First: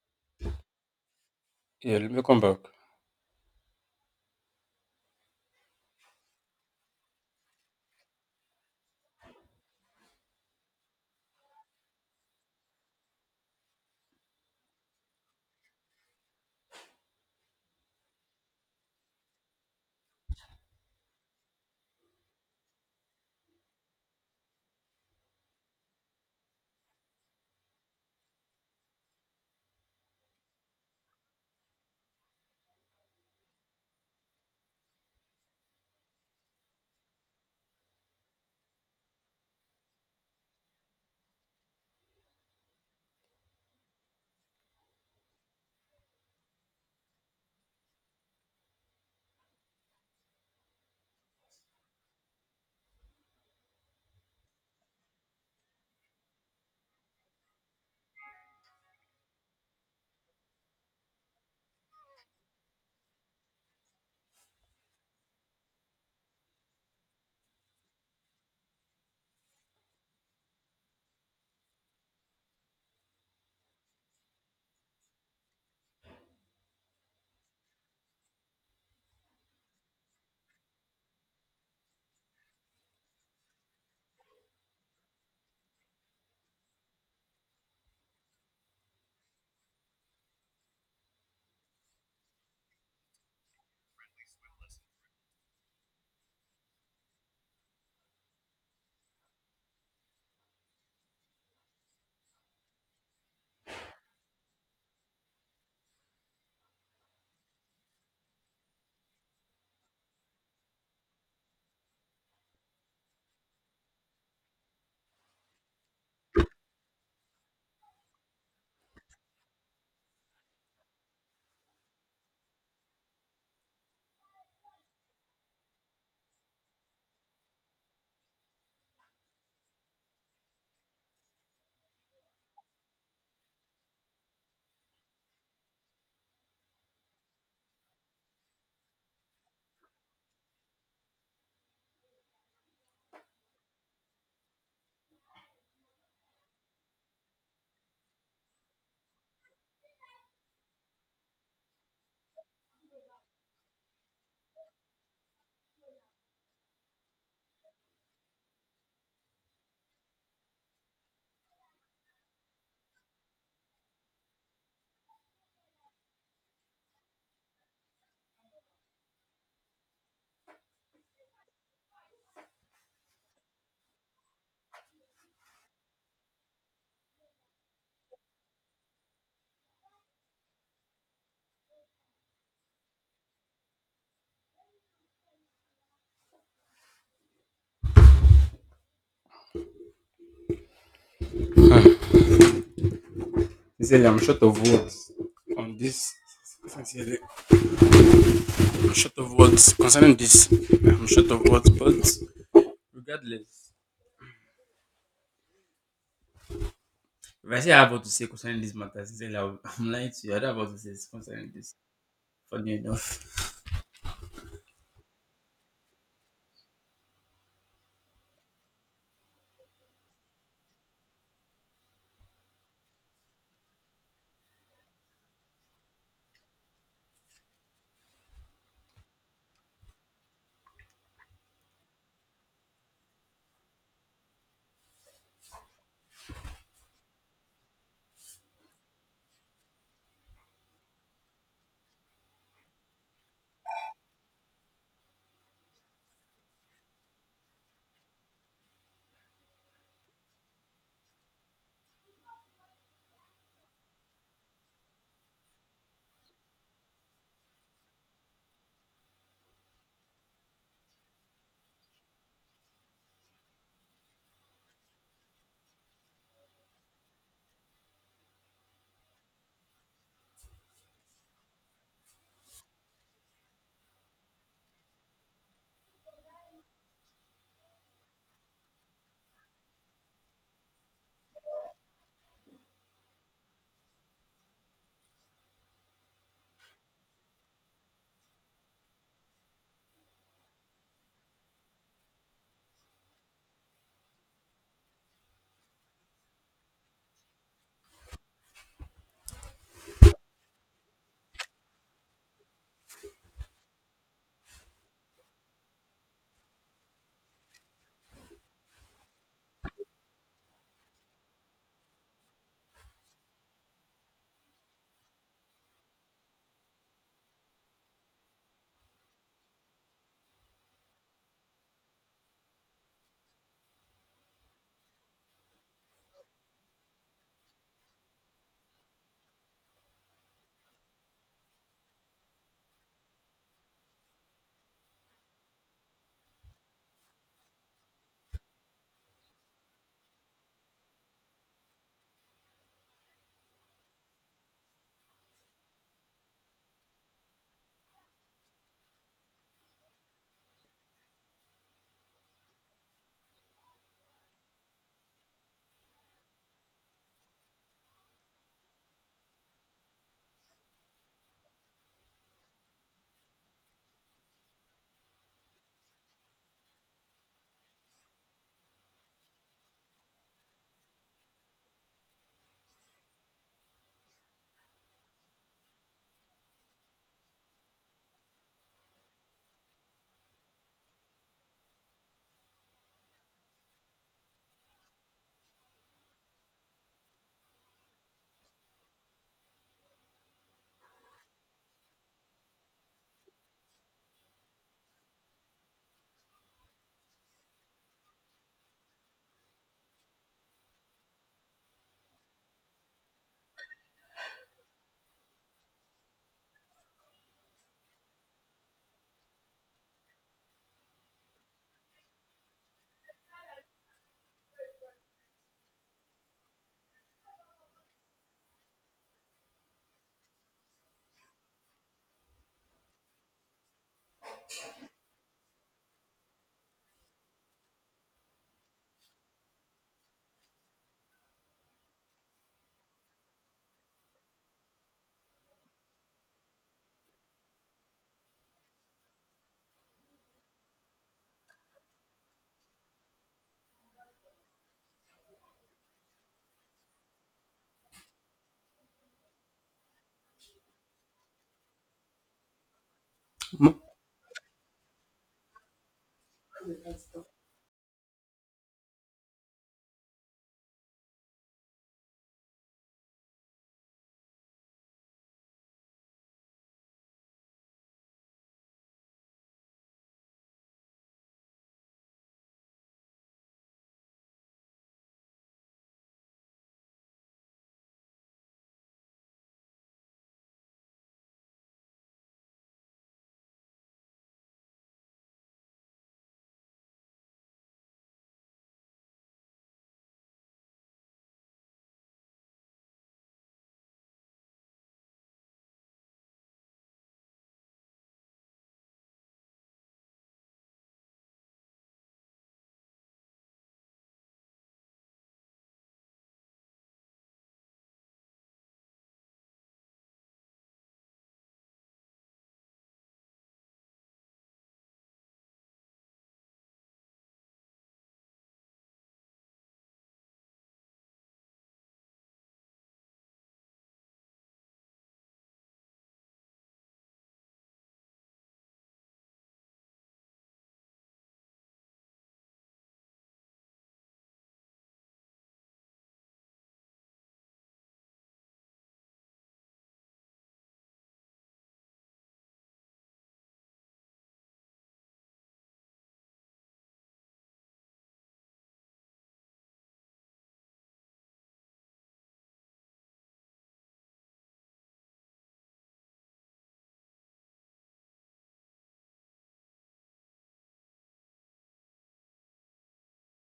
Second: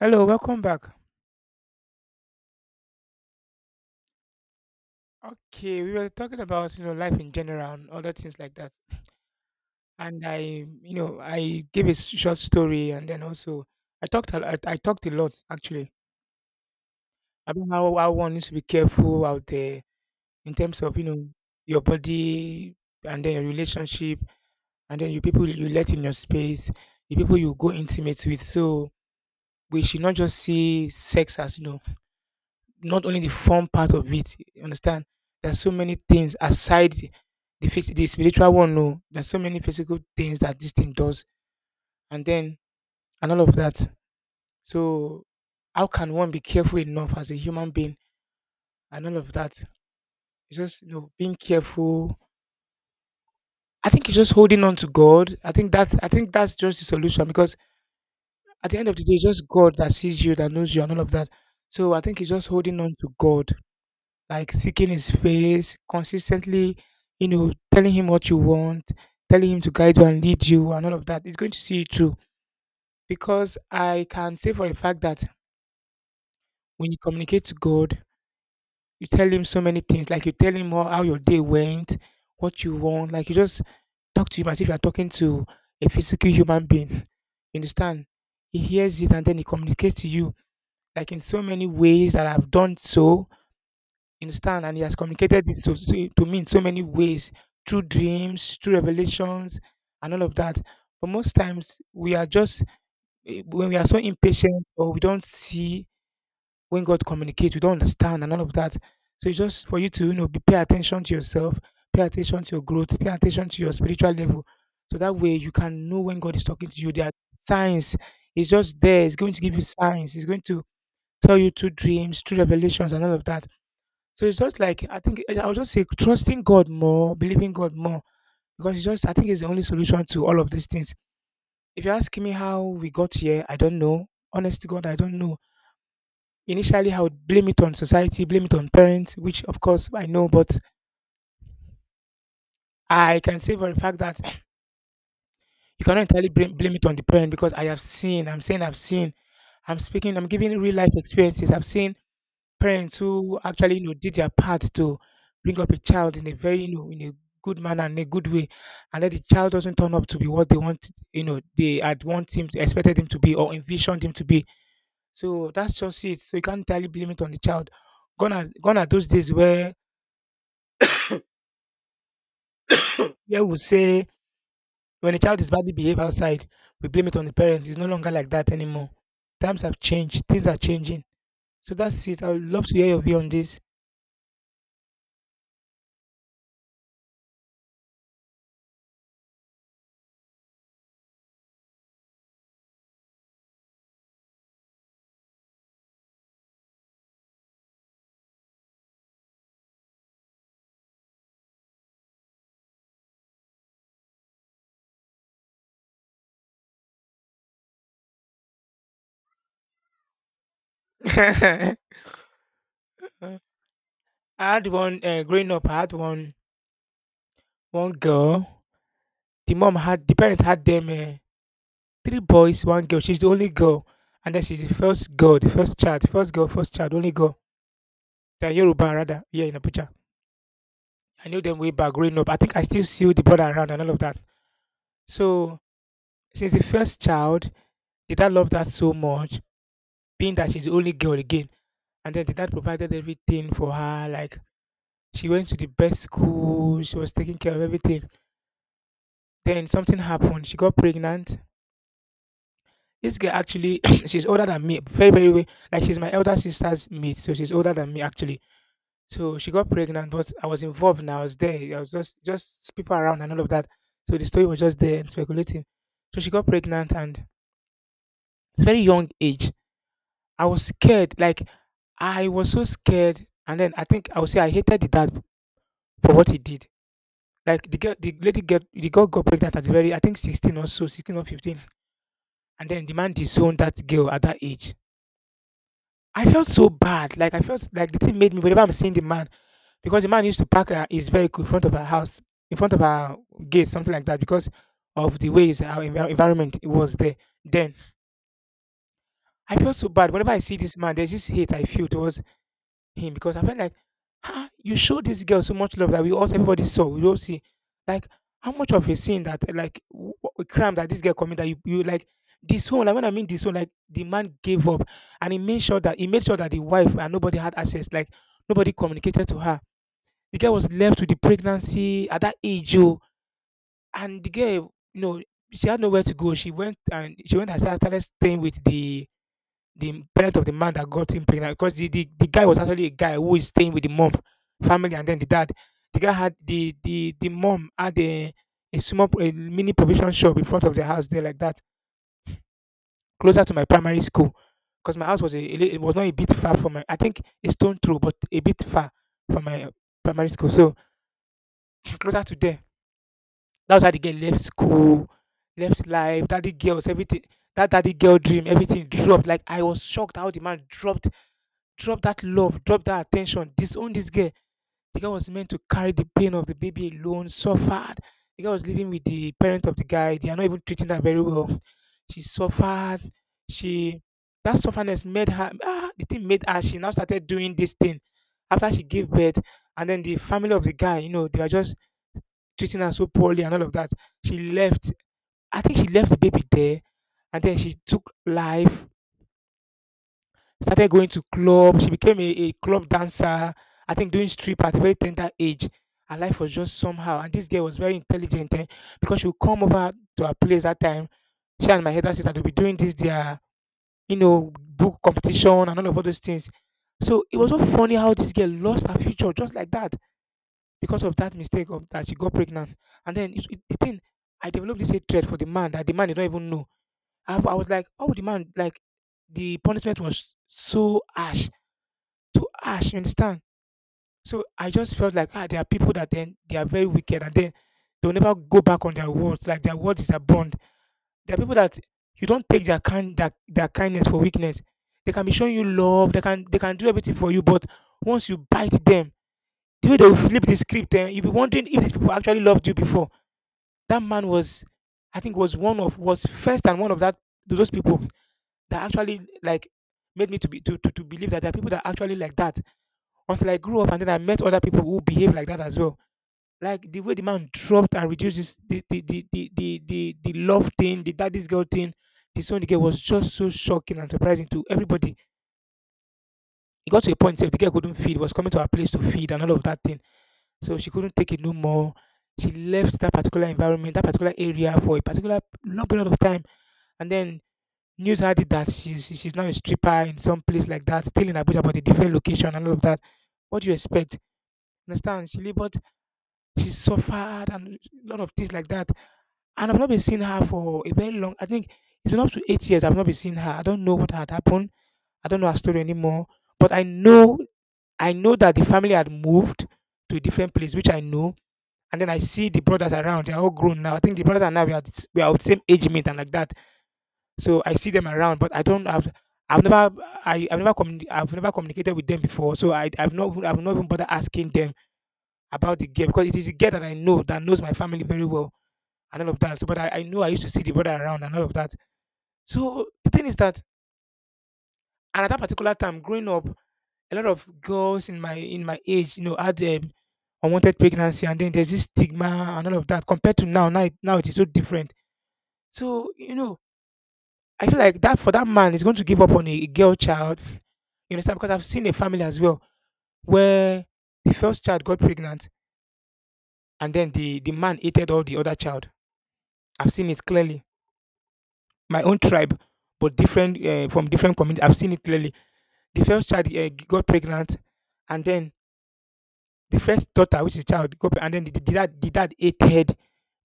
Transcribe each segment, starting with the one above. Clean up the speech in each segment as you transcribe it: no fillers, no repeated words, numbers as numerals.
Hello, welcome back. Yeah, let me come back. Okay, we were talking about life in general and other things like that. And I, I gave a short story, and then also I talked a lot actually about how one needs to be careful out there in terms of your body, and then your relationship, and then your people you let in your space, the people you go intimate with. So we should not just see sex as not only the fun part of it. You understand? There's so many things aside the the spiritual one. No, there's so many physical things that this thing does, and then and all of that. So, how can one be careful enough as a human being and all of that? It's just being careful. I think it's just holding on to God. I think that's just the solution because at the end of the day, it's just God that sees you, that knows you, and all of that. So I think it's just holding on to God, like seeking his face, consistently, telling him what you want, telling him to guide you and lead you and all of that. It's going to see you through. Because I can say for a fact that when you communicate to God, you tell him so many things, like you tell him how your day went, what you want, like you just talk to him as if you're talking to a physical human being. You understand? He hears it and then he communicates to you, like in so many ways that I've done so. You understand? And he has communicated it to me in so many ways, through dreams, through revelations, and all of that. But most times we are just when we are so impatient or we don't see when God communicates, we don't understand and all of that. So it's just for you to be, pay attention to yourself, pay attention to your growth, pay attention to your spiritual level. So that way you can know when God is talking to you. There are signs. It's just there. It's going to give you signs. It's going to tell you through dreams, through revelations, and all of that. So it's just like I think I would just say trusting God more, believing God more, because it's just I think it's the only solution to all of these things. If you ask me how we got here, I don't know. Honest to God, I don't know. Initially, I would blame it on society, blame it on parents, which of course I know, but I can say for the fact that you cannot entirely blame it on the parent because I have seen. I'm saying I've seen. I'm speaking. I'm giving real life experiences. I've seen parents who actually, did their part to bring up a child in a very, in a good manner and a good way, and then the child doesn't turn up to be what they want, they had want him, to, expected him to be or envisioned him to be. So that's just it. So you can't entirely blame it on the child. Gone are those days where we say when a child is badly behaved outside, we blame it on the parents. It's no longer like that anymore. Times have changed. Things are changing. So that's it. I would love to hear your view on this. He said, I'm short of words on this. Sincerely, I'm short of words concerning this. I'm short of words, but regardless, if I say I have what to say concerning this matter, sincerely, I'll- I'm lying to you. I don't have what to say concerning this. Funny enough, I had one growing up. I had one girl. The parent had them three boys, one girl. She's the only girl, and then she's the first girl, the first child, first girl, first child, only girl. They're Yoruba rather here in Abuja. I knew them way back growing up. I think I still see the brother around and all of that. So since the first child, the dad loved her so much, being that she's the only girl again, and then the dad provided everything for her. Like she went to the best school, she was taking care of everything. Then something happened. She got pregnant. This girl actually, she's older than me, very, very, way. Like she's my elder sister's mate, so she's older than me actually. So she got pregnant, but I was involved and I was there. I was just people around and all of that. So the story was just there and speculating. So she got pregnant and it's very young age. I was scared, like I was so scared. And then I think I would say I hated the dad for what he did. Like the girl, the lady girl, the girl got pregnant at very, I think 16 or so, 16 or 15. And then the man disowned that girl at that age. I felt so bad. Like I felt like the thing made me whenever I'm seeing the man, because the man used to park his vehicle in front of our house, in front of our gate, something like that, because of the ways our environment was there. Then I felt so bad whenever I see this man. There's this hate I feel towards him because I felt like ah, you show this girl so much love that we all everybody saw. We all see, like how much of a sin that like a crime that this girl committed. That you like disown. Like when I mean disown, like the man gave up and he made sure that the wife and nobody had access. Like nobody communicated to her. The girl was left with the pregnancy at that age, oh, and the girl, you know, she had nowhere to go. She went and started staying with the parent of the man that got him pregnant because the guy was actually a guy who is staying with the mom family, and then the dad the guy had the mom had a small a mini provision shop in front of the house there like that, closer to my primary school, because my house was a it was not a bit far from my I think a stone throw but a bit far from my primary school. So closer to there, that was how the girl left school, left life, daddy girls everything, that daddy girl dream everything dropped. Like I was shocked how the man dropped, drop that love, drop that attention, disown this girl. The girl was meant to carry the pain of the baby alone, suffered. The girl was living with the parent of the guy. They are not even treating her very well. She suffered. She that sufferness made her ah, the thing made her she now started doing this thing after she gave birth, and then the family of the guy, you know, they were just treating her so poorly and all of that. She left. I think she left the baby there, and then she took life, started going to club. She became a club dancer. I think doing strip at a very tender age. Her life was just somehow. And this girl was very intelligent because she would come over to her place that time. She and my elder sister will be doing this their book competition and all of all those things. So it was so funny how this girl lost her future just like that because of that mistake of that she got pregnant. And then the thing, I developed this hatred for the man that the man did not even know. I was like, oh, the man, like the punishment was so harsh to ash, you understand? So I just felt like ah, there are people that then they are very wicked and then they'll never go back on their words. Like their words is a bond. There are people that you don't take their kindness for weakness. They can be showing you love, they can do everything for you, but once you bite them, the way they will flip the script, eh, you'll be wondering if these people actually loved you before. That man was I think was one of was first and one of that those people that actually like made me to be to believe that there are people that are actually like that, until I grew you up and then I met other people who behave like that as well. Like the way the man dropped and reduced this, the love thing, the daddy's girl thing, the son the girl was just so shocking and surprising to everybody. It got to a point where the girl couldn't feed, was coming to her place to feed and all of that thing. So she couldn't take it no more. She left that particular environment, that particular area for a particular long period of time. And then news had it that she's now a stripper in some place like that, still in Abuja, but a different location and all of that. What do you expect? Understand? She labored. She suffered and a lot of things like that. And I've not been seeing her for a very long, I think it's been up to 8 years I've not been seeing her. I don't know what had happened. I don't know her story anymore. But I know that the family had moved to a different place, which I know. And then I see the brothers around. They're all grown now. I think the brothers are now we are of the same age mate and like that. So I see them around, but I don't have. I've never. I've never I've never communicated with them before. So I've not even bothered asking them about the girl because it is a girl that I know that knows my family very well and all of that. So, but I knew I used to see the brother around and all of that. So the thing is that, and at that particular time, growing up, a lot of girls in my age, you know, had unwanted pregnancy, and then there's this stigma and all of that. Compared to now, now it is so different. So you know, I feel like that for that man is going to give up on a girl child. You understand? Because I've seen a family as well where the first child got pregnant, and then the man hated all the other child. I've seen it clearly. My own tribe, but different from different communities. I've seen it clearly the first child got pregnant, and then the first daughter, which is child, and then the dad hated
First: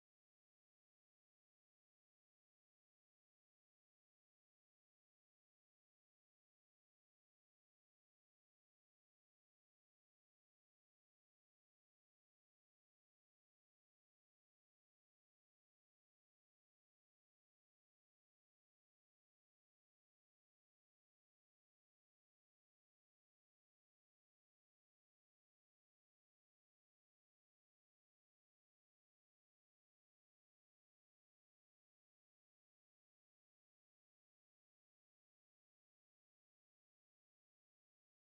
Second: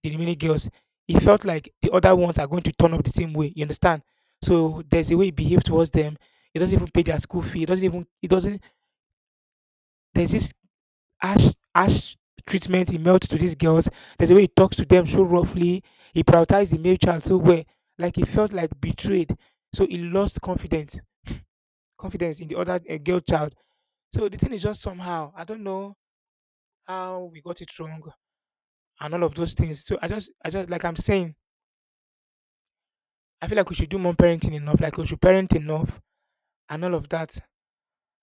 the remaining girls. He felt like the other ones are going to turn up the same way. You understand? So there's a way he behaves towards them. He doesn't even pay their school fee. He doesn't even. He doesn't. There's this harsh treatment he melts to these girls. There's a way he talks to them so roughly. He prioritized the male child so well, like he felt like betrayed. So he lost confidence, confidence in the other girl child. So the thing is just somehow I don't know how we got it wrong and all of those things. So I just like I'm saying, I feel like we should do more parenting enough, like we should parent enough and all of that.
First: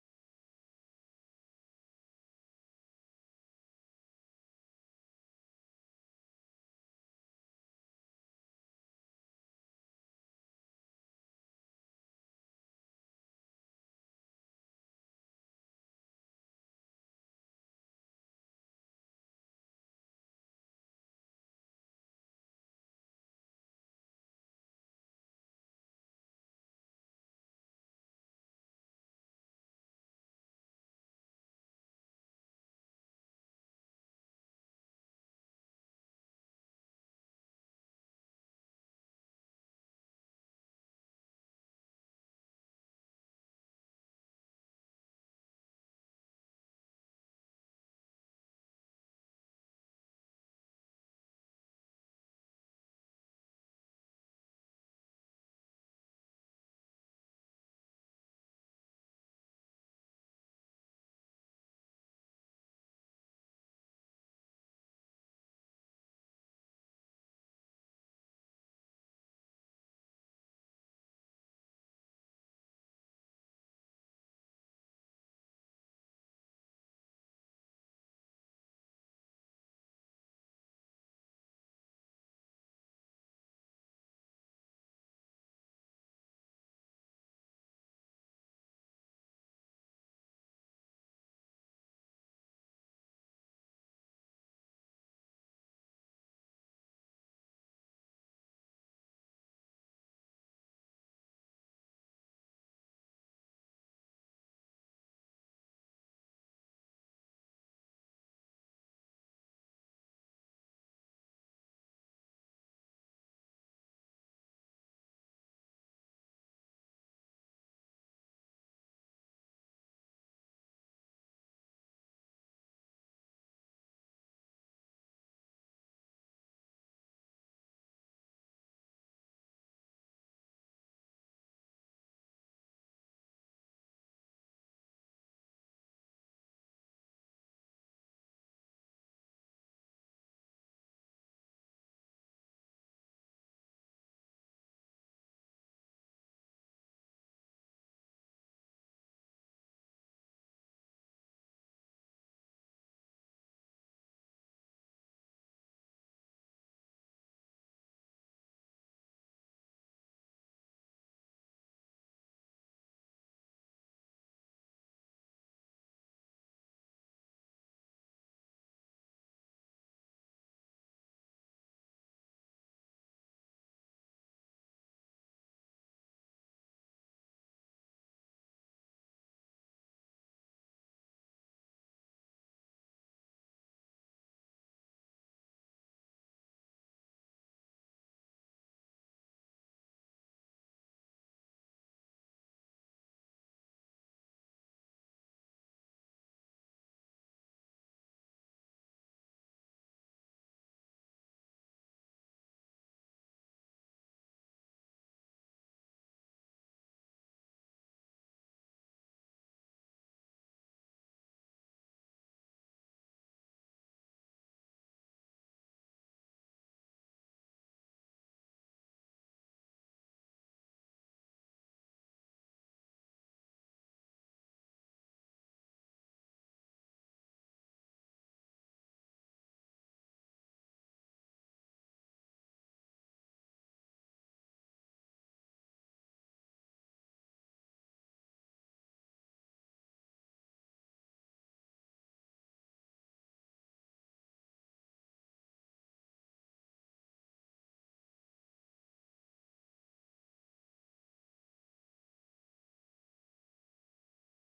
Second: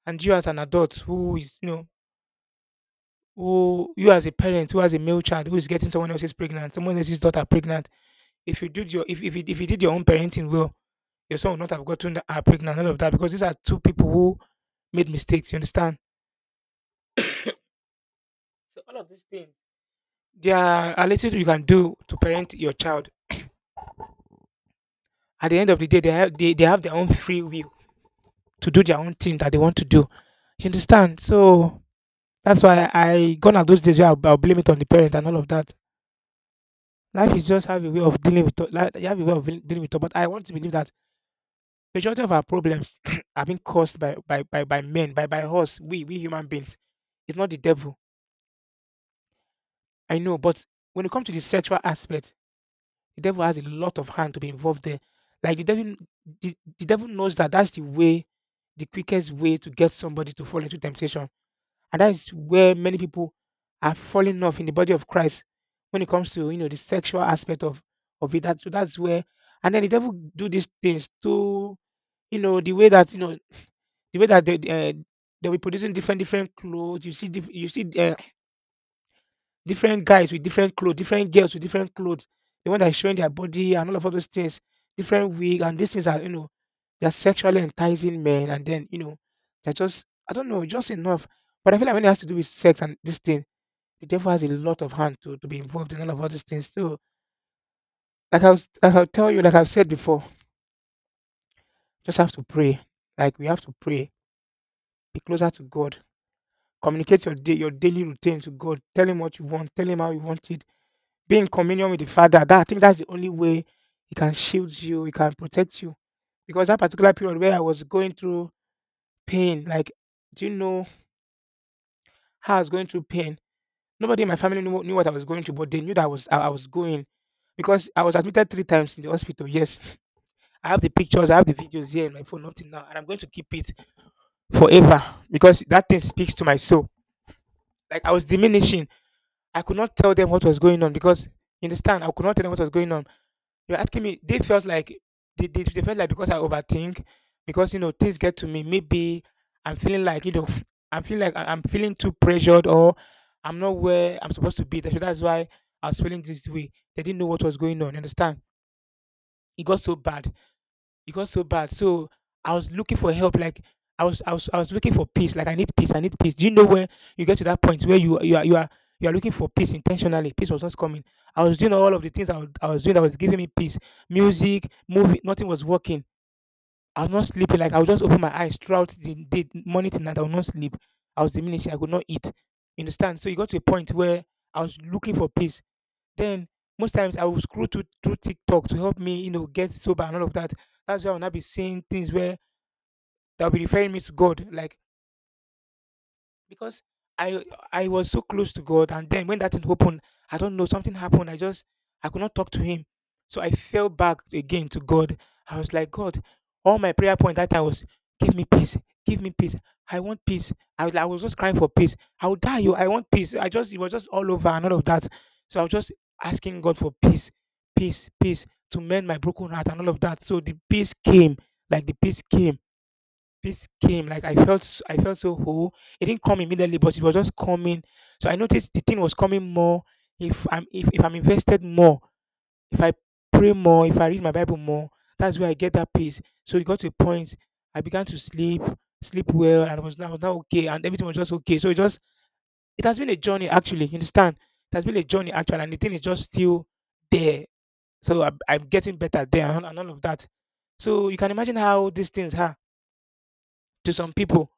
And you as an adult who is, you know, who you as a parent who has a male child who is getting someone else's pregnant, someone else's daughter pregnant. If you did your own parenting well, your son would not have gotten that are pregnant and all of that because these are two people who made mistakes. You understand? So all of these things, there are a little you can do to parent your child. At the end of the day, they have their own free will to do their own thing that they want to do. You understand? So that's why I gone at those days where I'll blame it on the parent and all of that. Life is just have a way of dealing with life, you have a way of dealing with it. But I want to believe that majority of our problems are being caused by by men, by us, we human beings. It's not the devil. I know, but when it comes to the sexual aspect, the devil has a lot of hand to be involved there. Like the devil, the devil knows that that's the way, the quickest way to get somebody to fall into temptation. And that is where many people are falling off in the body of Christ when it comes to, you know, the sexual aspect of it. That, so that's where and then the devil do these things to, you know, the way that you know the way that they'll be producing different different clothes. You see you see different guys with different clothes, different girls with different clothes. The one that is showing their body and all of all those things, different wig and these things are, you know, they're sexually enticing men and then, you know, they're just I don't know just enough. But I feel like when it has to do with sex and this thing the devil has a lot of hand to be involved in all of all these things. So, like I'll tell you, like I've said before, just have to pray. Like we have to pray, be closer to God, communicate your day, your daily routine to God. Tell Him what you want. Tell Him how you want it. Be in communion with the Father. That I think that's the only way He can shield you. He can protect you. Because that particular period where I was going through pain, like do you know how I was going through pain? Nobody in my family knew, knew what I was going through, but they knew that I was going because I was admitted three times in the hospital. Yes, I have the pictures, I have the videos here in my phone up till now, and I'm going to keep it forever because that thing speaks to my soul. Like I was diminishing. I could not tell them what was going on because, you understand, I could not tell them what was going on. You're asking me, they felt like they felt like because I overthink, because, you know, things get to me. Maybe I'm feeling like, you know, I'm feeling like I'm feeling too pressured or I'm not where I'm supposed to be. That's why I was feeling this way. They didn't know what was going on, you understand? It got so bad. It got so bad. So I was looking for help. Like I was looking for peace. Like I need peace. I need peace. Do you know when you get to that point where you are looking for peace intentionally? Peace was not coming. I was doing all of the things I was doing that was giving me peace. Music, movie, nothing was working. I was not sleeping. Like I would just open my eyes throughout the day, morning to night. I would not sleep. I was diminishing. I could not eat. You understand? So it got to a point where I was looking for peace. Then most times I would scroll through TikTok to help me, you know, get sober and all of that. That's why I'll not be seeing things where they'll be referring me to God. Like because I I was so close to God, and then when that thing happened, I don't know something happened. I just I could not talk to Him, so I fell back again to God. I was like, God, all my prayer point that time was, give me peace, give me peace. I want peace. I was like, I was just crying for peace. I will die. You, I want peace. I just it was just all over and all of that. So I was just asking God for peace, peace, peace to mend my broken heart and all of that. So the peace came, like the peace came. Peace came. Like I felt so whole. It didn't come immediately but it was just coming. So I noticed the thing was coming more. If I'm invested more, if I pray more, if I read my bible more, that's where I get that peace. So it got to a point I began to sleep well and I was now okay and everything was just okay. So it just it has been a journey actually, you understand, it has been a journey actually and the thing is just still there. So I'm getting better there and all of that, so you can imagine how these things are to some people.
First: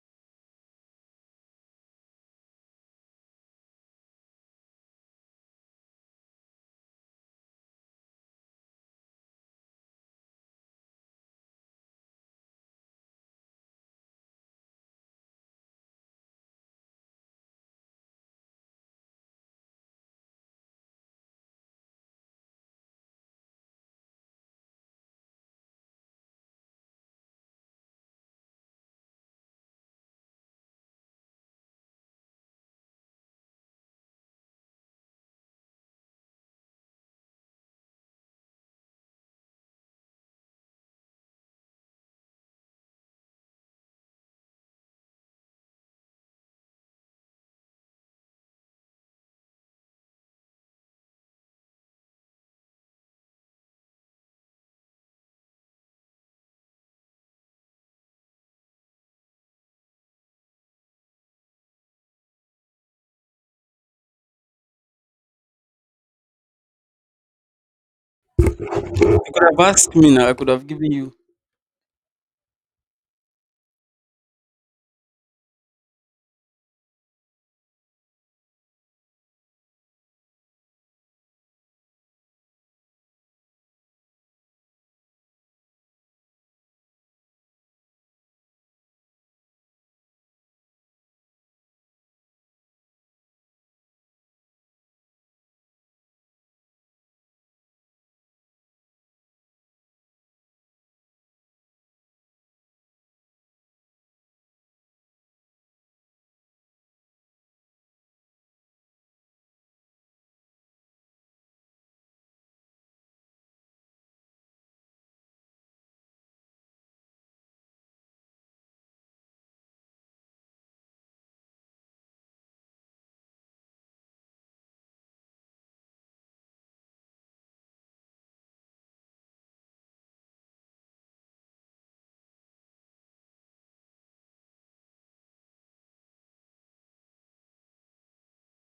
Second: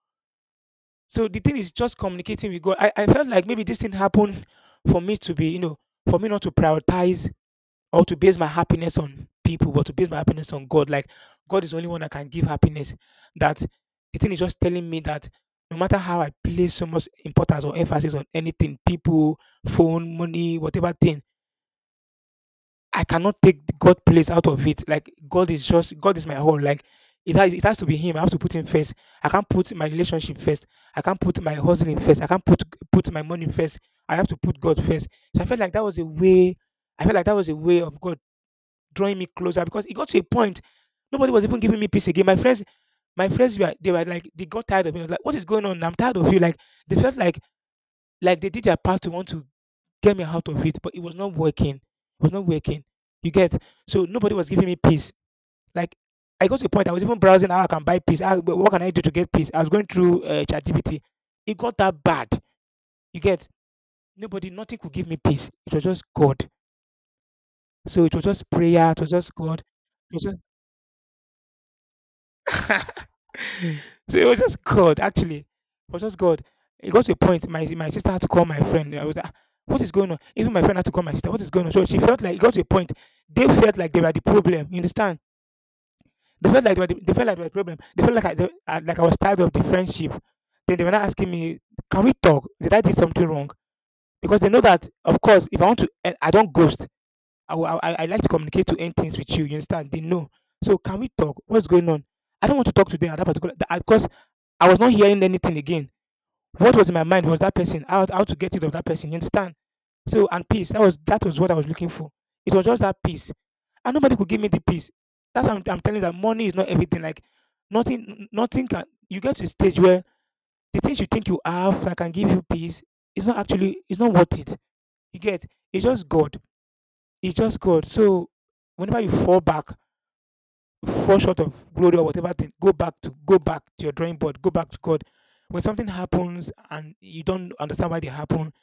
So the thing is just communicating with God. I felt like maybe this thing happened for me to be, you know, for me not to prioritize or to base my happiness on people, but to base my happiness on God. Like God is the only one that can give happiness. That the thing is just telling me that no matter how I place so much importance or emphasis on anything, people, phone, money, whatever thing, I cannot take the God place out of it. Like God is just, God is my whole. Like it has to be Him. I have to put Him first. I can't put my relationship first. I can't put my hustling first. I can't put my money first. I have to put God first. So I felt like that was a way. I felt like that was a way of God drawing me closer, because it got to a point nobody was even giving me peace again. My friends were they were like, they got tired of me. I was like, what is going on? I'm tired of you. Like they felt like, they did their part to want to get me out of it, but it was not working. It was not working. You get, so nobody was giving me peace. Like I got to a point I was even browsing how I can buy peace. How, what can I do to get peace? I was going through ChatGPT. It got that bad. You get, nobody, nothing could give me peace. It was just God. So it was just prayer. It was just could have God. asked me now. I could have given you So it was just God. Actually, it was just God. It got to a point. My sister had to call my friend. I was like, "Ah, what is going on?" Even my friend had to call my sister. What is going on? So she felt like it got to a point. They felt like they were the problem. You understand? They felt like they felt like they were a problem. They felt like like I was tired of the friendship. Then they were not asking me, "Can we talk? Did I do something wrong?" Because they know that, of course, if I want to, eh, I don't ghost. I like to communicate to end things with you. You understand? They know. So can we talk? What's going on? I don't want to talk to them at that particular. Because I was not hearing anything again. What was in my mind was that person. How to get rid of that person? You understand? So and peace, that was what I was looking for. It was just that peace, and nobody could give me the peace. That's why I'm telling you that money is not everything. Like nothing, nothing can. You get to a stage where the things you think you have that can give you peace is not actually. It's not worth it. You get. It's just God. It's just God. So whenever you fall back, you fall short of glory or whatever thing, go back to your drawing board. Go back to God. When something happens and you don't understand why they happen,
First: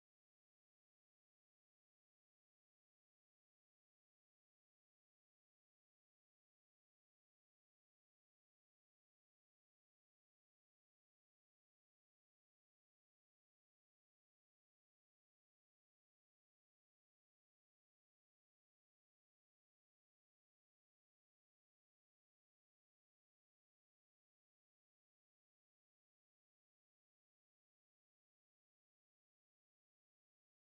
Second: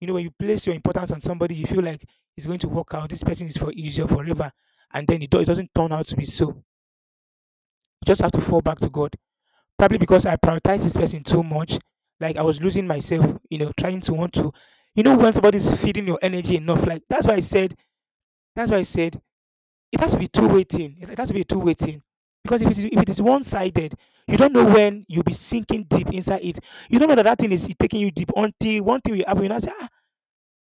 you know, when you place your importance on somebody, you feel like it's going to work out. This person is for is your forever, and then it doesn't turn out to be so. You just have to fall back to God. Probably because I prioritized this person too much. Like I was losing myself. You know, trying to want to. You know, when somebody's feeding your energy enough, like that's why I said. That's why I said it has to be two-way thing. It has to be a two-way thing. Because if it is one sided, you don't know when you'll be sinking deep inside it. You don't know that that thing is taking you deep until one thing will happen. You know,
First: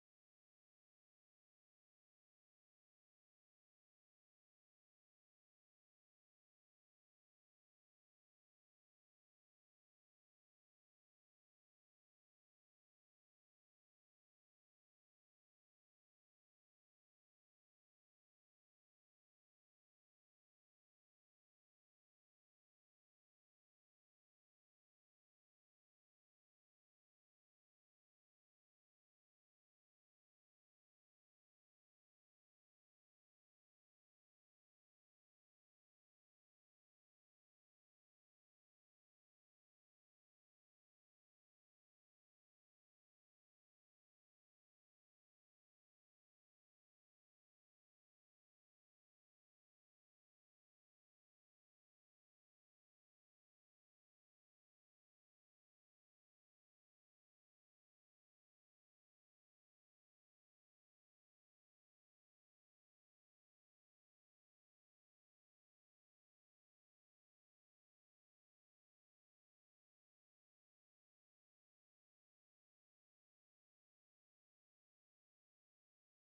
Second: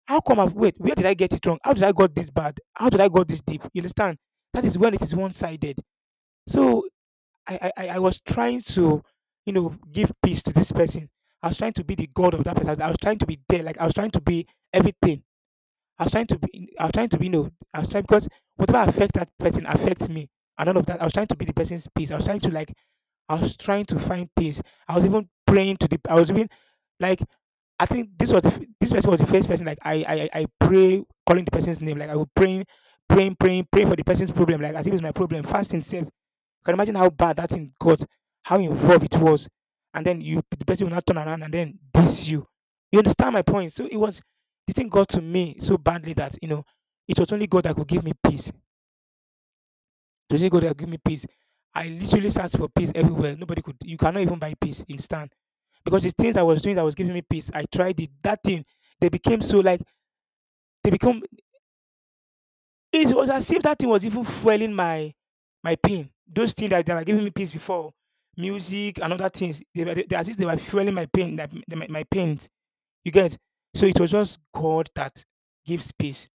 how come I've wait, where did I get it wrong? How did I got this bad? How did I got this deep? You understand? That is when it is one-sided. So I was trying to, you know, give peace to this person. I was trying to be the god of that person. I was trying to be there, like I was trying to be everything. I was trying to be you know, I was trying because whatever affects that person affects me. And all of that. I was trying to be the person's peace. I was trying to like I was trying to find peace. I was even like, I think this was this person was the first person like I pray calling the person's name like I was praying for the person's problem, like as if it was my problem, fasting self. Can you imagine how bad that thing got, how involved it was? And then you, the person will not turn around and then diss you. You understand my point? So it was, the thing got to me so badly that, you know, it was only God that could give me peace it was only God that could give me peace. I literally searched for peace everywhere, nobody could. You cannot even buy peace in stand, because the things I was doing that was giving me peace, I tried it. That thing, they became so like they become. It was as if that thing was even fueling my my pain. Those things that, that were giving me peace before, music and other things, they were they, as if they were fueling my pain, that my pains. You get. So it was just God that gives peace.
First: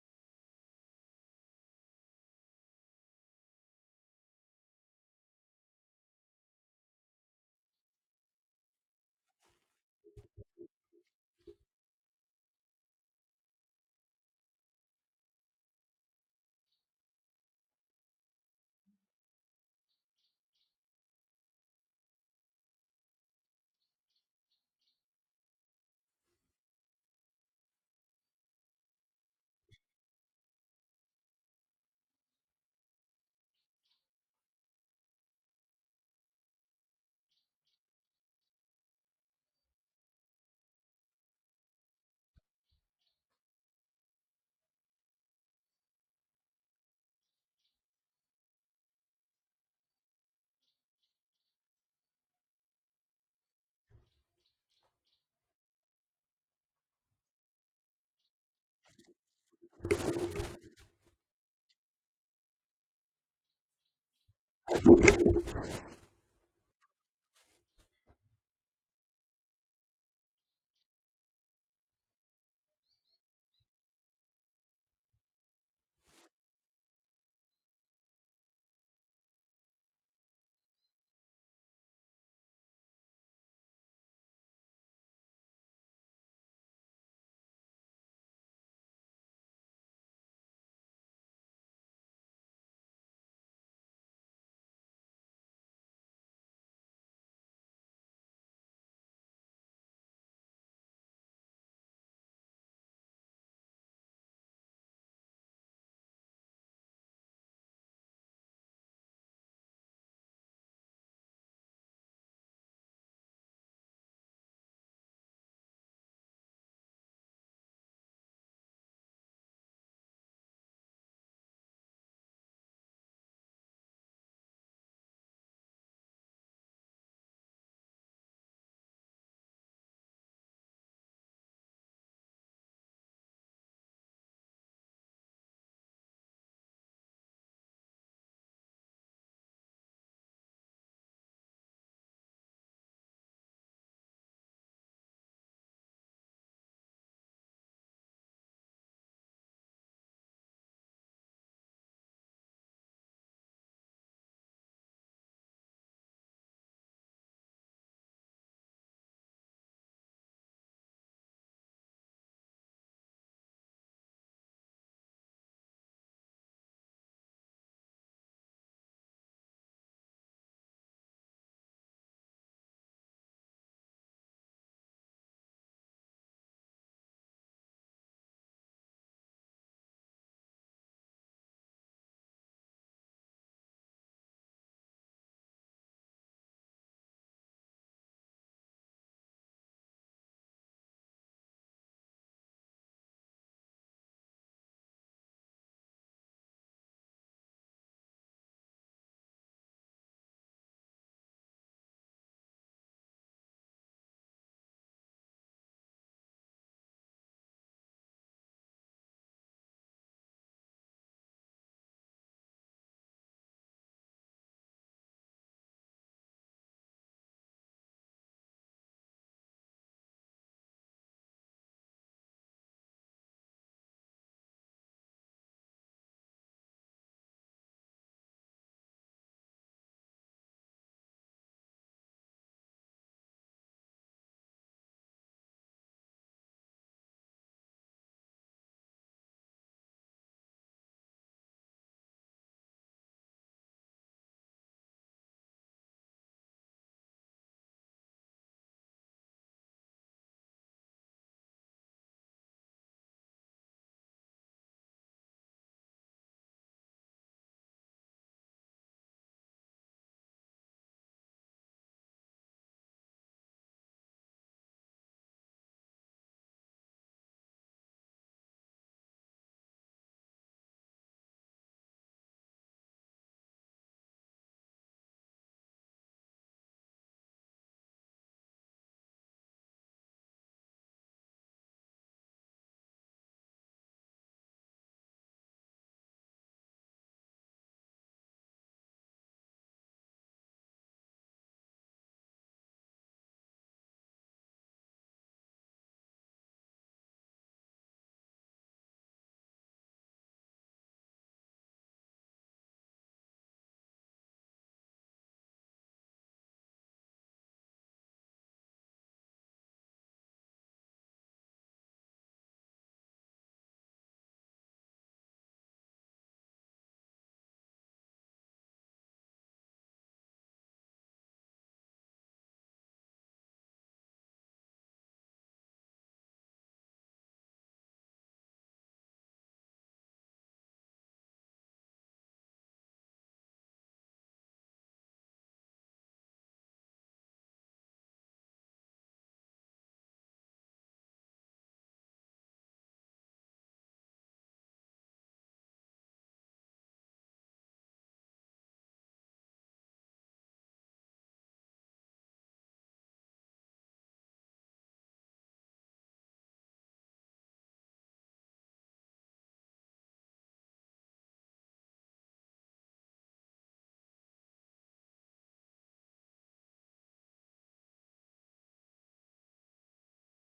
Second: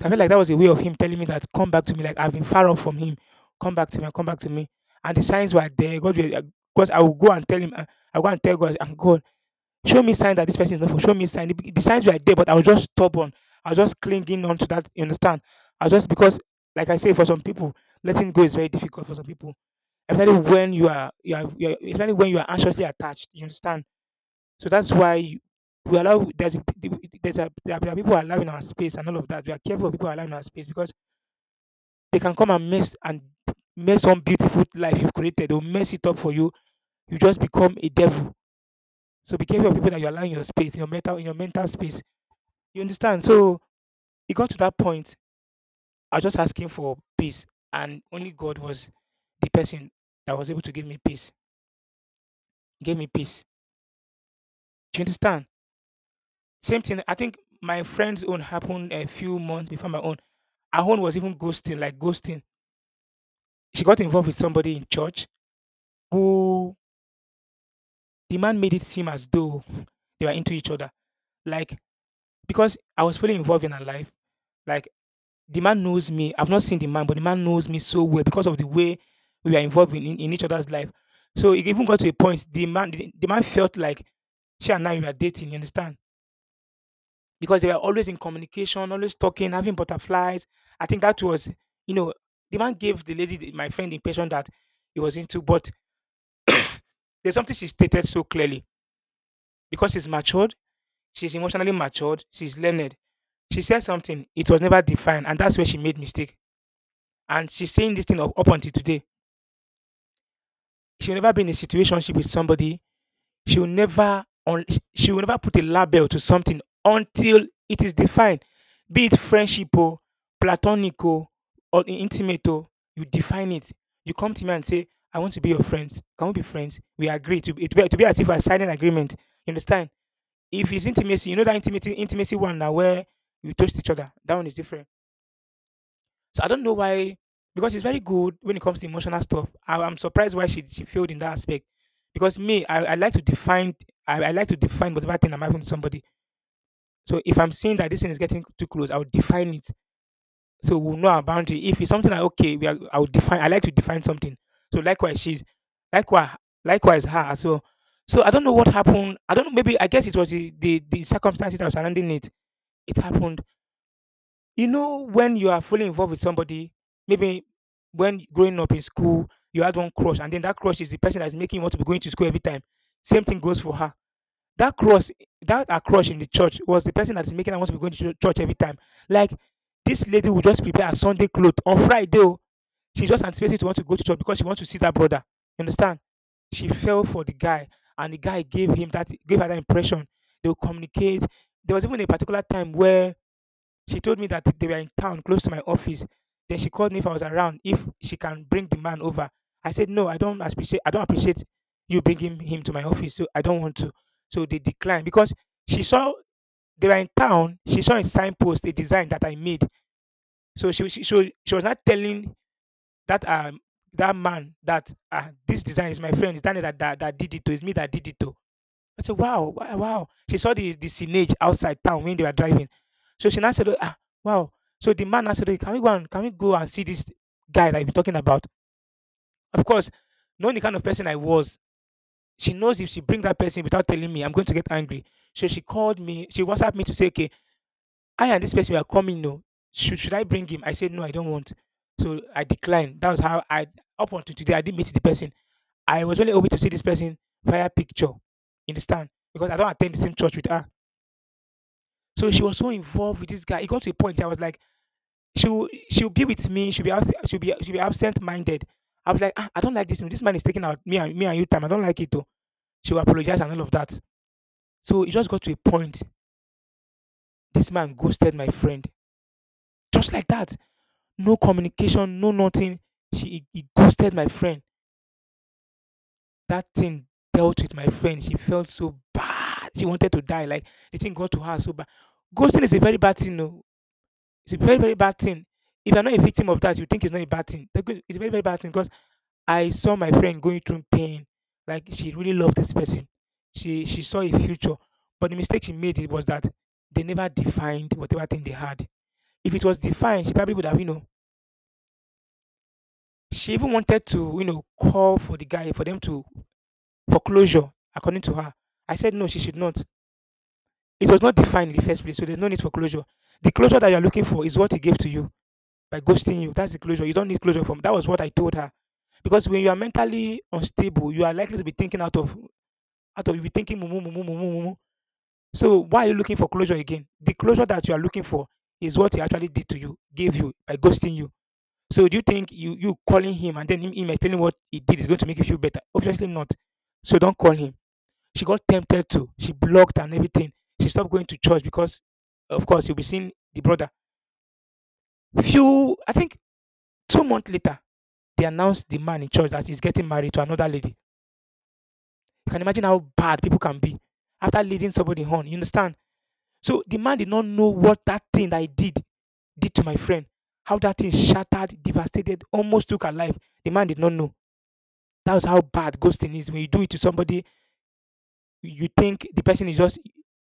So I felt like that was a way of Him telling me that come back to me. Like I've been far off from Him. Come back to me. Come back to me. And the signs were there. Because I will go and tell Him. I will go and tell God. And God show me sign that this person is not for show me sign, the signs were there, but I was just stubborn. I was just clinging on to that, you understand? I was just, because like I say, for some people letting go is very difficult. For some people, especially when you are especially when you are anxiously attached, you understand? So that's why you, we allow, there are people allowing our space and all of that. We are careful of people allowing our space because they can come and mess some beautiful life you've created. They'll mess it up for you. You just become a devil. So be careful of people that you are allowing your space, in your mental space. You understand? So it got to that point. I was just asking for peace, and only God was the person that was able to give me peace. He gave me peace. Do you understand? Same thing. I think my friend's own happened a few months before my own. Her own was even ghosting, like ghosting. She got involved with somebody in church who, the man made it seem as though they were into each other. Like because I was fully involved in her life, like the man knows me. I've not seen the man, but the man knows me so well because of the way we are involved in, each other's life. So it even got to a point the man felt like she and I were dating, you understand? Because they were always in communication, always talking, having butterflies. I think that was, you know, the man gave the lady, my friend, the impression that he was into, but there's something she stated so clearly. Because she's matured, she's emotionally matured, she's learned. She said something, it was never defined, and that's where she made mistake. And she's saying this thing up until today she will never be in a situationship with somebody. She will never on. She will never put a label to something until it is defined. Be it friendship or platonic o, or intimate o, you define it. You come to me and say, I want to be your friend. Can we be friends? We agree. To be as if I signed an agreement. You understand? If it's intimacy, you know that intimacy one now where you touch each other. That one is different. So I don't know why, because she's very good when it comes to emotional stuff. I'm surprised why she failed in that aspect. Because me, I like to define, I like to define whatever thing I'm having with somebody. So if I'm seeing that this thing is getting too close, I'll define it. So we'll know our boundary. If it's something like okay, we are, I'll define. I like to define something. So likewise, likewise, likewise her as well. So I don't know what happened. I don't know. Maybe I guess it was the circumstances that was surrounding it. It happened, you know, when you are fully involved with somebody, maybe when growing up in school, you had one crush, and then that crush is the person that's making you want to be going to school every time. Same thing goes for her. That crush, that her crush in the church was the person that's making her want to be going to church every time. Like this lady will just prepare her Sunday clothes on Friday. Oh, She just anticipated to want to go to church because she wants to see that brother. You understand? She fell for the guy, and the guy gave him that gave her that impression. They will communicate. There was even a particular time where she told me that they were in town close to my office. Then she called me if I was around, if she can bring the man over. I said no, I don't appreciate. I don't appreciate you bringing him to my office. So I don't want to. So they declined because she saw they were in town. She saw a signpost, a design that I made. So she so she was not telling that um that man that this design is my friend. It's Daniel that, that did it. To. It's me that did it. To. I said, wow, wow, wow. She saw the signage outside town when they were driving. So she now said, oh, ah, wow. So the man now said, "Oh, can we go and can we go and see this guy that you've been talking about?" Of course, knowing the kind of person I was, she knows if she brings that person without telling me, I'm going to get angry. So she called me, she WhatsApped me to say, okay, I and this person we are coming, no. Should I bring him? I said, no, I don't want. So I declined. That was how I, up until today, I didn't meet the person. I was only able to see this person via picture in the stand because I don't attend the same church with her. So she was so involved with this guy. It got to a point I was like, she'll be with me. She'll be absent minded. I was like, ah, I don't like this. This man is taking out me and you time. I don't like it though. She will apologize and all of that. So it just got to a point. This man ghosted my friend. Just like that. No communication, no nothing. He ghosted my friend. That thing dealt with my friend. She felt so bad. She wanted to die. Like the thing got to her so bad. Ghosting is a very bad thing. No, it's a very, very bad thing. If you're not a victim of that, you think it's not a bad thing. It's a very, very bad thing because I saw my friend going through pain. Like she really loved this person. She saw a future. But the mistake she made it was that they never defined whatever thing they had. If it was defined, she probably would have, you know, she even wanted to, you know, call for the guy for them to for closure, according to her. I said no, she should not. It was not defined in the first place, so there's no need for closure. The closure that you're looking for is what he gave to you by ghosting you. That's the closure. You don't need closure from. That was what I told her. Because when you are mentally unstable, you are likely to be thinking out of you be thinking mumu mumu mumu mumu. So why are you looking for closure again? The closure that you are looking for is what he actually did to you, gave you by ghosting you. So do you think you calling him and then him explaining what he did is going to make you feel better? Obviously not. So don't call him. She got tempted to. She blocked and everything. She stopped going to church because, of course, you'll be seeing the brother. Few, I think, 2 months later, they announced the man in church that he's getting married to another lady. You can imagine how bad people can be after leading somebody on. You understand? So the man did not know what that thing that he did to my friend. How that thing shattered, devastated, almost took her life. The man did not know. That was how bad ghosting is. When you do it to somebody, you think the person is just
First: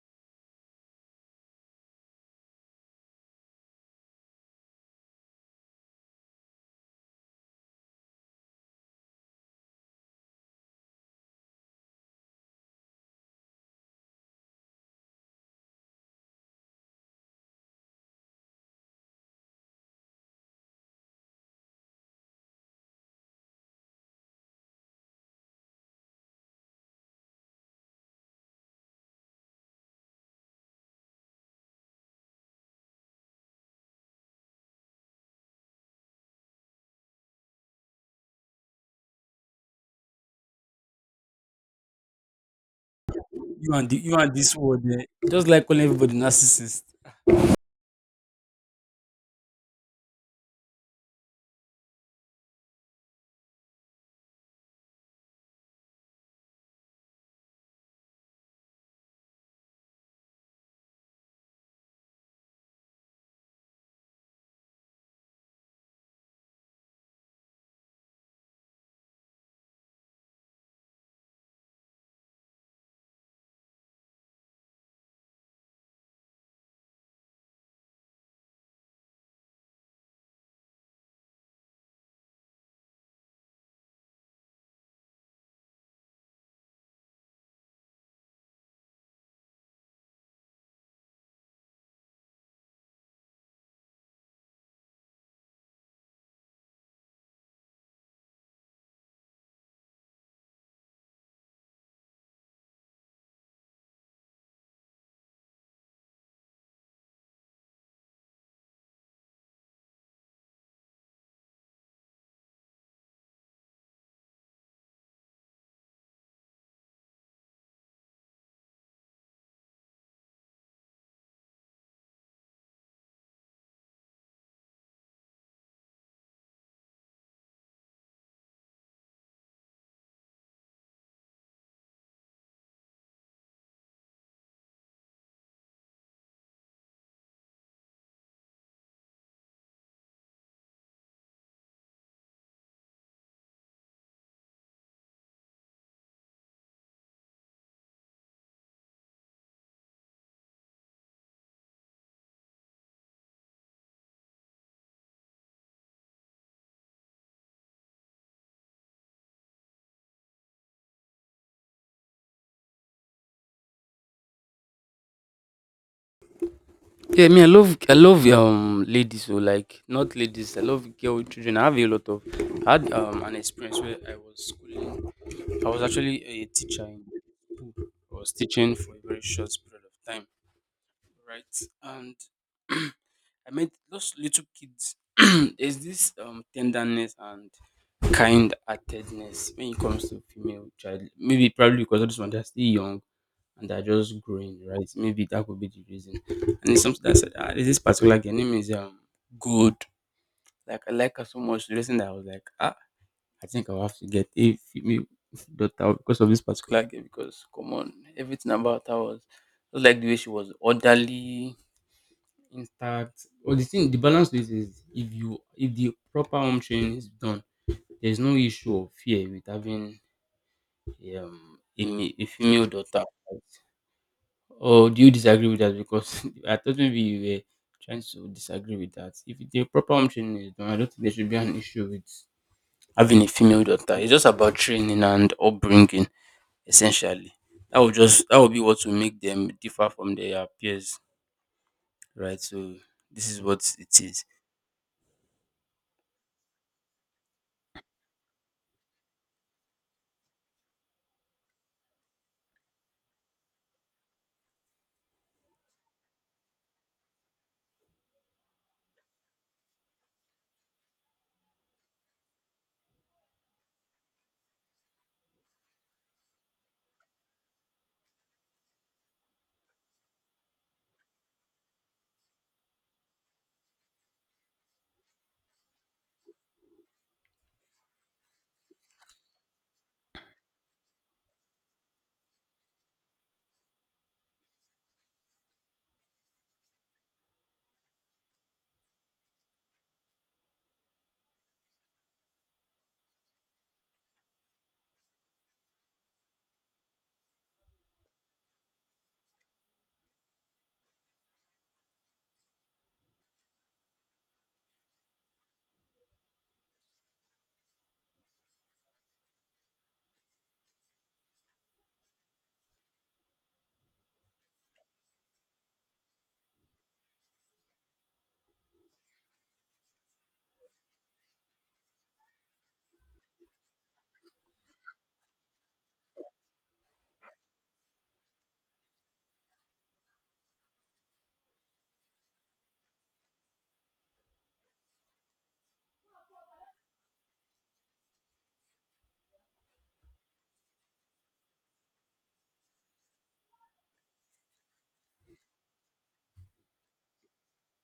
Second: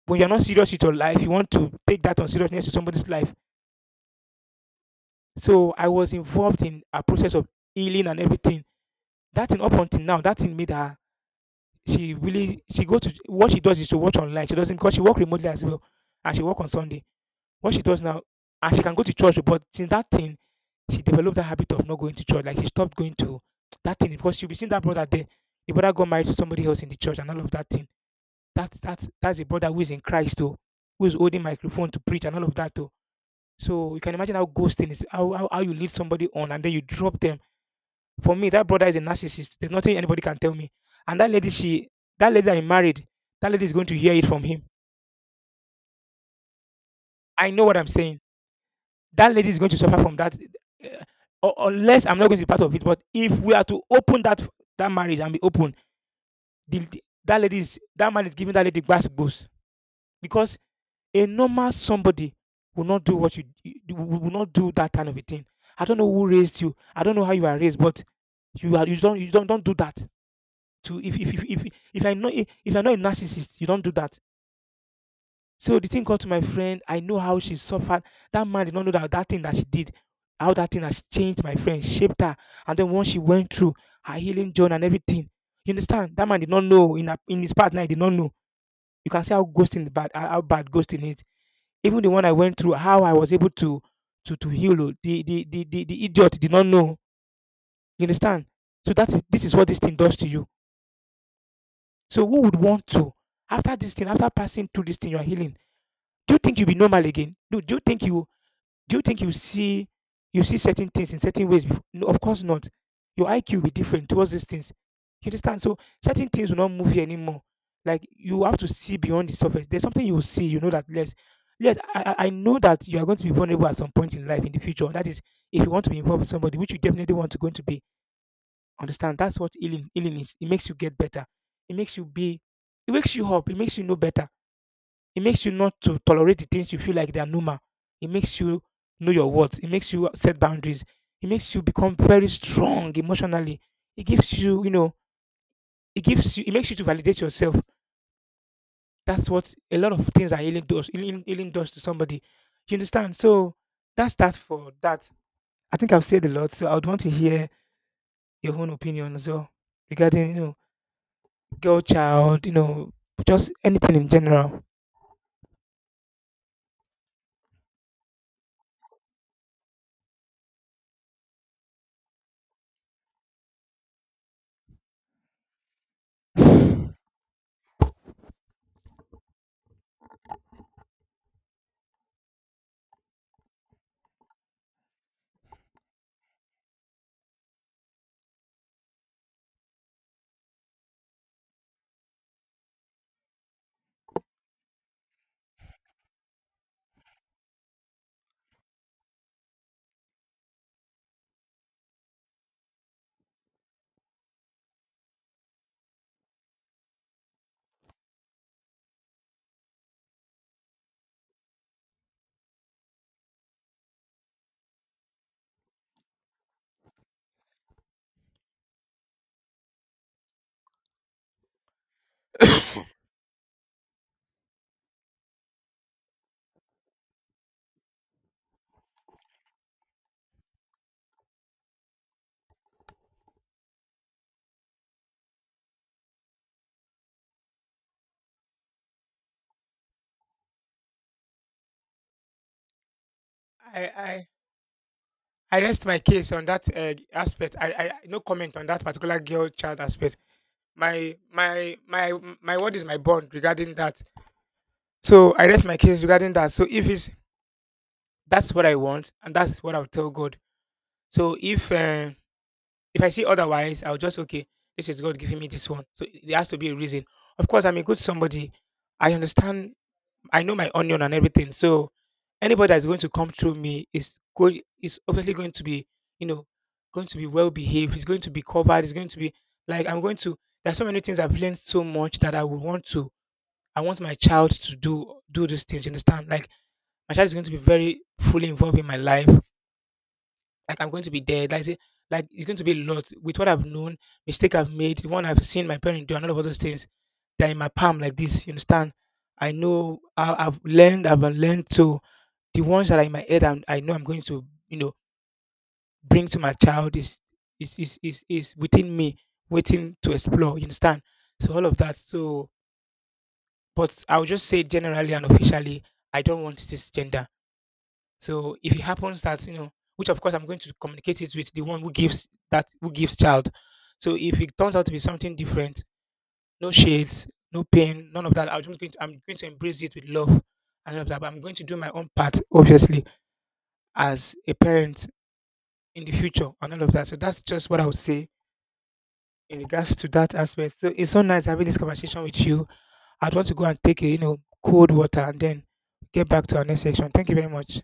when you're not serious with your life, you want to take that on seriousness to somebody's life. So I was involved in a process of healing and everything. That thing up until now, that thing made her she really she go to what she does is to watch online. She doesn't because she work remotely as well, and she work on Sunday. What she does now, and she can go to church, but since that thing, she developed that habit of not going to church. Like she stopped going to that thing because she'll be seeing that brother there. The brother got married to somebody else in the church and all of that thing. That's a brother who is in Christ too, who is holding microphone to preach and all of that too. So you can imagine how ghosting is, how, how you lead somebody on and then you drop them. For me, that brother is a narcissist. There's nothing anybody can tell me. And that lady, she, that lady that I married, that lady you is going and the, to hear you it and from this him. word. Just like calling everybody narcissist. I know what I'm saying. That lady is going to suffer from that, uh, unless I'm not going to be part of it. But if we are to open that marriage and be open, that lady is, that man is giving that lady glass goes because a normal somebody will not do what you will not do that kind of a thing. I don't know who raised you. I don't know how you are raised, but you are, you don't don't do that. To if I know, if you're not a narcissist, you don't do that. So the thing got to my friend. I know how she suffered. That man did not know that that thing that she did, how that thing has changed my friend, shaped her, and then once she went through her healing journey and everything, you understand? That man did not know in a, in his partner. He did not know. You can see how ghosting is bad, how bad ghosting is. Even the one I went through, how I was able to heal. Oh, the idiot did not know. You understand? So this is what this thing does to you. So who would want to, after this thing, after passing through this thing, you are healing. Do you think you'll be normal again? No. Do you think you do you think you see certain things in certain ways? No, of course not. Your IQ will be different towards these things. You understand? So certain things will not move you anymore. Like you have to see beyond the surface. There's something you will see. You know that less. Yet I know that you are going to be vulnerable at some point in life in the future. That is, if you want to be involved with somebody, which you definitely want to going to be. Understand? That's what healing is. It makes you get better. It makes you be. It wakes you up. It makes you know better. It makes you not to tolerate the things you feel like they are normal. It makes you know your worth. It makes you set boundaries. It makes you become very strong emotionally. It gives you, you know, it gives you, it makes you to validate yourself. That's what a lot of things are healing does. Healing does to somebody. You understand? So that's that for that. I think I've said a lot. So I would want to hear your own opinion as well regarding, you know, girl child, you know, just anything in general. Yeah, me, I love ladies who like not ladies. I love girl children. I have a lot of I had an experience where I was schooling. I was actually a I teacher in grade school. I was teaching for a very short period of time, right? And I met those little kids. There's this tenderness and kind heartedness when it comes to female child. Maybe probably because all these ones they're still young and they're just growing, right? Maybe that could be the reason. And it's something that I said, ah, there's this particular girl, her name is good. Like I like her so much. The reason that I was like, ah, I think I'll have to get a female daughter because of this particular game. Because come on, everything about her was just like the way she was orderly, intact. Well, the thing, the balance with is if the proper home training is done, there's no issue of fear with having um, a female daughter. Or do you disagree with that? Because I thought maybe you were trying to disagree with that. If the proper home training is done, I don't think there should be an issue with having a female daughter. It's just about training and upbringing essentially. That would just that would be what will make them differ from their peers, right? So this is what it is. I I rest my case on that aspect. I no comment on that particular girl child aspect. My my my my word is my bond regarding that. So I rest my case regarding that. So if it's that's what I want and that's what I'll tell God. So if I see otherwise, I'll just okay. This is God giving me this one. So there has to be a reason. Of course, I'm a good somebody. I understand, I know my onion and everything. So anybody that's going to come through me is going is obviously going to be, you know, going to be well behaved. It's going to be covered. It's going to be like I'm going to. There's so many things I've learned so much that I would want to. I want my child to do these things. You understand? Like my child is going to be very fully involved in my life like I'm going to be dead. Like, say, like it's going to be a lot with what I've known, mistake I've made, the one I've seen my parents do, and all of all those things that are in my palm like this. You understand? I know I've learned. So the ones that are in my head, I know I'm going to, you know, bring to my child is is within me, waiting to explore. You understand? So all of that. So, but I would just say generally and officially, I don't want this gender. So if it happens that you know, which of course I'm going to communicate it with the one who gives that who gives child. So if it turns out to be something different, no shades, no pain, none of that. I'm going to embrace it with love and all of that. But I'm going to do my own part, obviously, as a parent in the future and all of that. So that's just what I would say in regards to that aspect. So it's so nice having this conversation with you. I'd want to go and take a, you know, cold water and then get back to our next section. Thank you very much.